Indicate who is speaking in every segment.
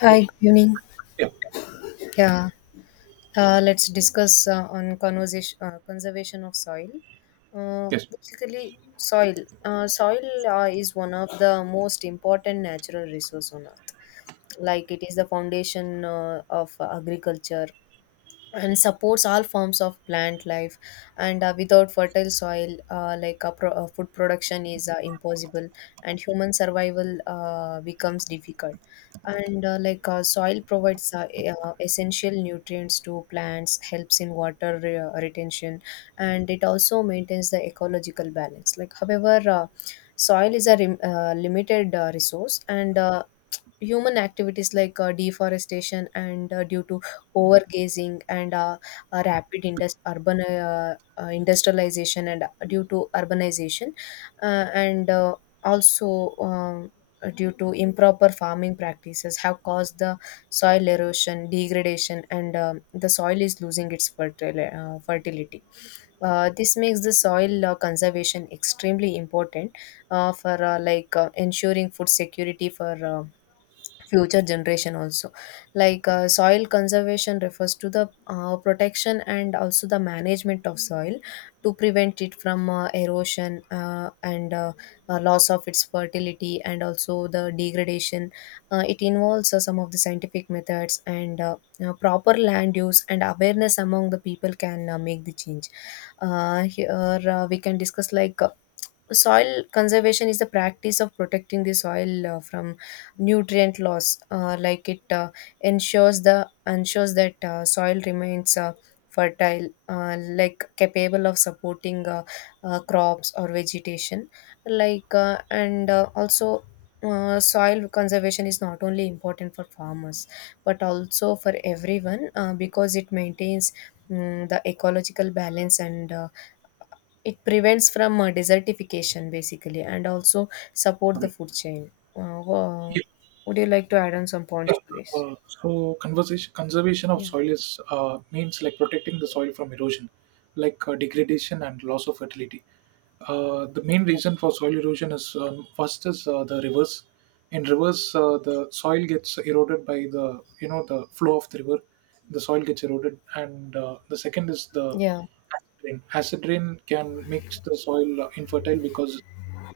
Speaker 1: Hi, good evening.
Speaker 2: Yeah,
Speaker 1: Yeah, let's discuss on conversation conservation of soil.
Speaker 2: yes.
Speaker 1: Basically, soil is one of the most important natural resource on earth. Like it is the foundation of agriculture, and supports all forms of plant life and without fertile soil food production is impossible and human survival becomes difficult and soil provides essential nutrients to plants helps in water retention and it also maintains the ecological balance like however, soil is a limited resource and human activities like deforestation and due to overgazing and rapid indus- urban industrialization and due to urbanization uh, and also due to improper farming practices have caused the soil erosion degradation and the soil is losing its fertility. This makes the soil conservation extremely important for ensuring food security for future generation also. Like soil conservation refers to the protection and also the management of soil to prevent it from erosion and loss of its fertility and also the degradation. It involves some of the scientific methods and proper land use and awareness among the people can make the change. Here We can discuss like soil conservation is the practice of protecting the soil from nutrient loss like it Ensures that soil remains fertile, like capable of supporting crops or vegetation. Like and also Soil conservation is not only important for farmers but also for everyone because it maintains the ecological balance and it prevents from desertification basically and also support the
Speaker 2: Okay.
Speaker 1: food chain.
Speaker 2: Yeah,
Speaker 1: Would you like to add on some
Speaker 2: Yeah.
Speaker 1: points to this?
Speaker 2: Conservation of
Speaker 1: Yeah.
Speaker 2: soil is means like protecting the soil from erosion, like degradation and loss of fertility. The main reason for soil erosion is first is the rivers. In rivers, the soil gets eroded by the you know the flow of the river. The soil gets eroded, and the second is the
Speaker 1: Yeah.
Speaker 2: acid rain. Acid rain can make the soil infertile because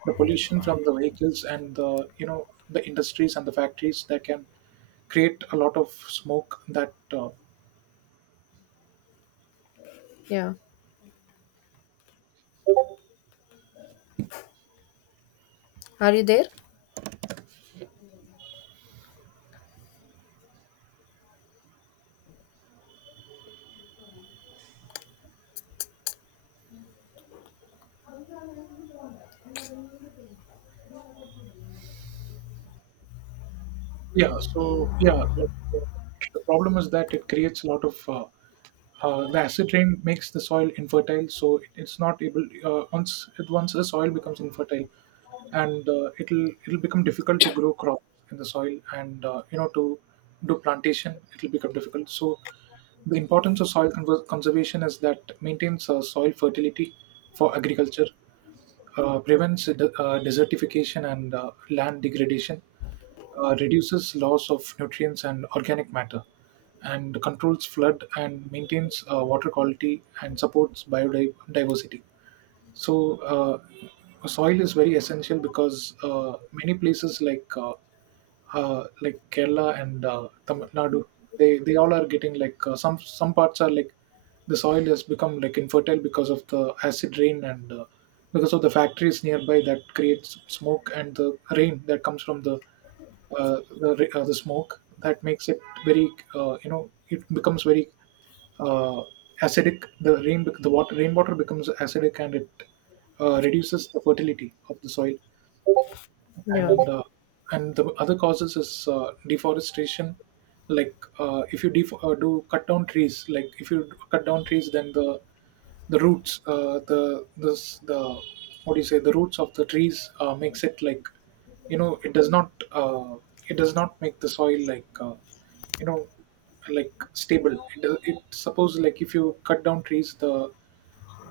Speaker 2: the pollution from the vehicles and the you know the industries and the factories that can create a lot of smoke that
Speaker 1: Yeah. Are you there?
Speaker 2: yeah so yeah like, the problem is that it creates a lot of the acid rain makes the soil infertile, so it's not able once the soil becomes infertile and it'll become difficult to grow crops in the soil, and to do plantation it'll become difficult. So the importance of soil conservation is that maintains soil fertility for agriculture, prevents desertification and land degradation, reduces loss of nutrients and organic matter, and controls flood, and maintains water quality and supports biodiversity. So, soil is very essential because many places like Kerala and Tamil Nadu, they all are getting like some parts are like the soil has become like infertile because of the acid rain, and because of the factories nearby that creates smoke, and the rain that comes from the the smoke that makes it very uh, you know it becomes very uh, acidic. The water, rainwater, becomes acidic and it reduces the fertility of the soil.
Speaker 1: Yeah.
Speaker 2: And and the other causes is deforestation. If you do cut down trees, like if you cut down trees, then the roots, the this the what do you say the roots of the trees makes it like, you know it does not uh, it does not make the soil you know stable. It suppose, like, if you cut down trees,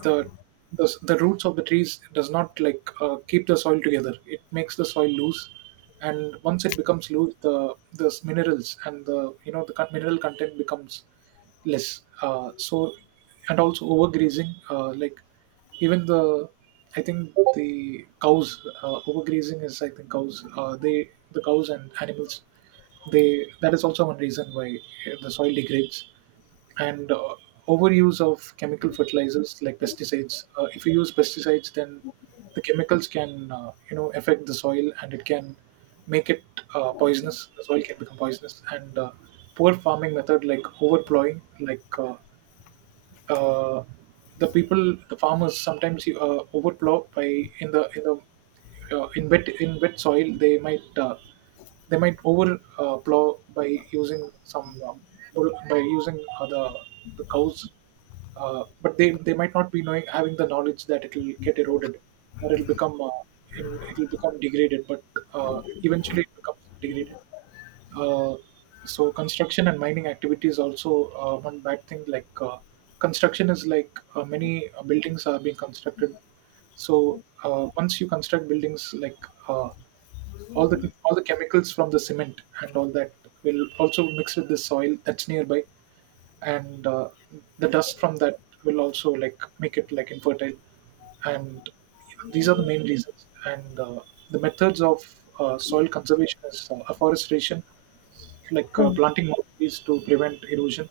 Speaker 2: the the roots of the trees does not like keep the soil together, it makes the soil loose, and once it becomes loose the minerals and the you know the con- mineral content becomes less. So and also overgrazing, like even the I think the cows overgrazing is, I think, cows they, the cows and animals, they, that is also one reason why the soil degrades. And overuse of chemical fertilizers like pesticides. If you use pesticides, then the chemicals can affect the soil and it can make it poisonous. The soil can become poisonous, and poor farming method like overplowing. Uh, the people, the farmers, sometimes overplow by in the in the in wet soil. They might over plow by using some by using the cows, but they might not be knowing, having the knowledge that it will get eroded or it'll become it'll become degraded. But eventually it becomes degraded. Uh, so construction and mining activities also, one bad thing. Construction is like many buildings are being constructed, so once you construct buildings, like uh, all the chemicals from the cement and all that will also mix with the soil that's nearby, and the dust from that will also like make it like infertile. And these are the main reasons. And the methods of soil conservation is afforestation, like
Speaker 1: Hmm.
Speaker 2: planting more trees to prevent erosion,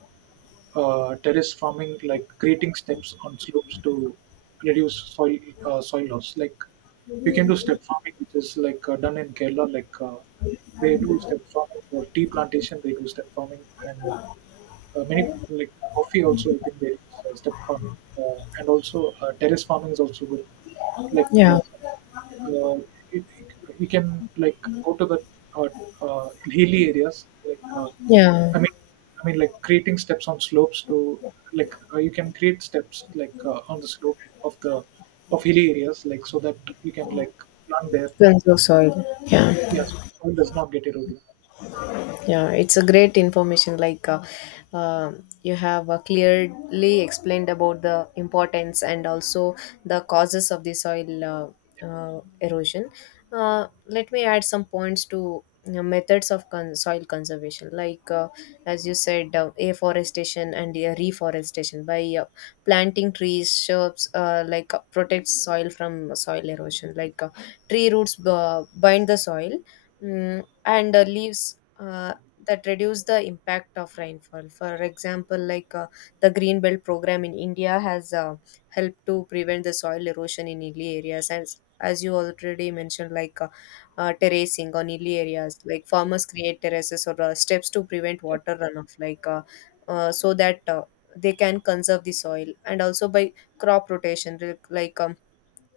Speaker 2: terrace farming, like creating steps on slopes to reduce soil loss. Like you can do step farming, which is like done in Kerala. Like they do step farming for tea plantation, they do step farming. And many, like coffee also, I think they use step farming. Uh, and also terrace farming is also good. like
Speaker 1: Yeah.
Speaker 2: uh, uh, it, it, you can like go to the uh, hilly areas, like
Speaker 1: Yeah.
Speaker 2: I mean, I mean, like creating steps on slopes to, like you can create steps like on the slope of the of hilly areas, like so that you can like plant there.
Speaker 1: Benzoyl soil. Yeah.
Speaker 2: Yes, soil does not get eroded.
Speaker 1: Yeah, it's a great information. You have clearly explained about the importance and also the causes of the soil erosion. Let me add some points to you know, methods of soil conservation. Like as you said, afforestation and reforestation by planting trees, shrubs, protects soil from soil erosion. Like tree roots bind the soil. And leaves that reduce the impact of rainfall. For example, like the green belt program in India has helped to prevent the soil erosion in hilly areas, and as you already mentioned, terracing on hilly areas, like farmers create terraces or steps to prevent
Speaker 2: Yeah.
Speaker 1: water runoff, so that they can conserve the soil, and also by crop rotation, like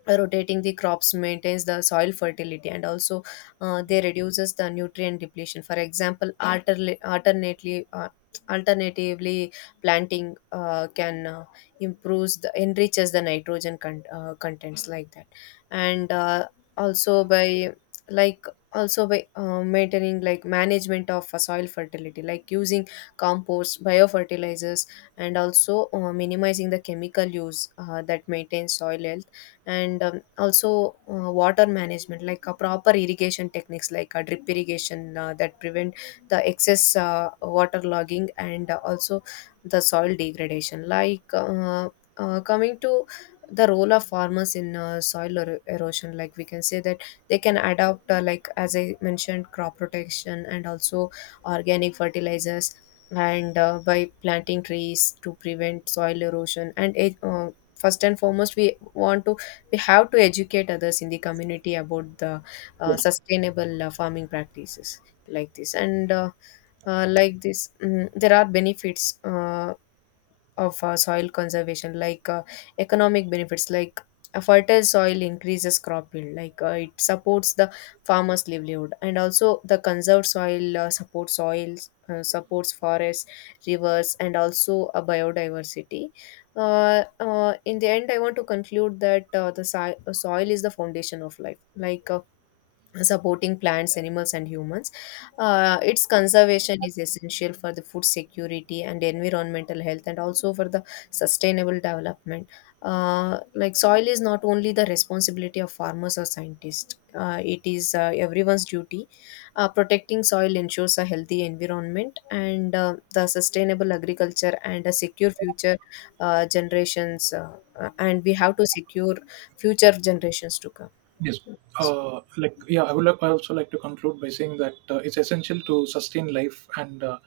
Speaker 1: rotating the crops maintains the soil fertility and also they reduces the nutrient depletion. For example alterla- alternately alternatively planting can improves the enriches the nitrogen contents like that. And also by like also by Maintaining like management of soil fertility like using compost biofertilizers and also minimizing the chemical use that maintains soil health and also water management like a proper irrigation techniques like a drip irrigation that prevent the excess water logging and also the soil degradation coming to the role of farmers in soil erosion, like we can say that they can adopt like as I mentioned crop protection and also organic fertilizers and by planting trees to prevent soil erosion and first and foremost we want to we have to educate others in the community about the sustainable farming practices like this and there are benefits of soil conservation like economic benefits like a fertile soil increases crop yield. Like it supports the farmers livelihood and also the conserved soil supports forests rivers and also a biodiversity. In the end I want to conclude that soil is the foundation of life, like supporting plants, animals, and humans. Its conservation is essential for the food security and environmental health, and also for the sustainable development. Like soil is not only the responsibility of farmers or scientists; it is everyone's duty. Protecting soil ensures a healthy environment and the sustainable agriculture and a secure future generations. And we have to secure future generations to come.
Speaker 2: Yes. Like yeah, I would like, I also like to conclude by saying that it's essential to sustain life and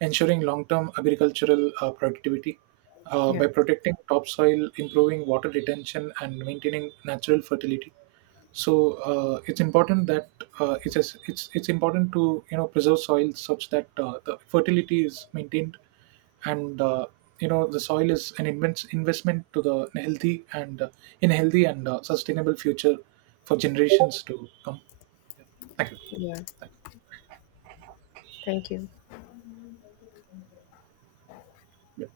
Speaker 2: ensuring long-term agricultural productivity
Speaker 1: Yeah,
Speaker 2: by protecting topsoil, improving water retention, and maintaining natural fertility. So it's important that it's as- it's important to preserve soil such that the fertility is maintained, and the soil is an investment to the healthy and in a healthy and sustainable future for generations to come. Yeah. Thank you.
Speaker 1: yeah.
Speaker 2: Thank
Speaker 1: Thank you.
Speaker 2: you.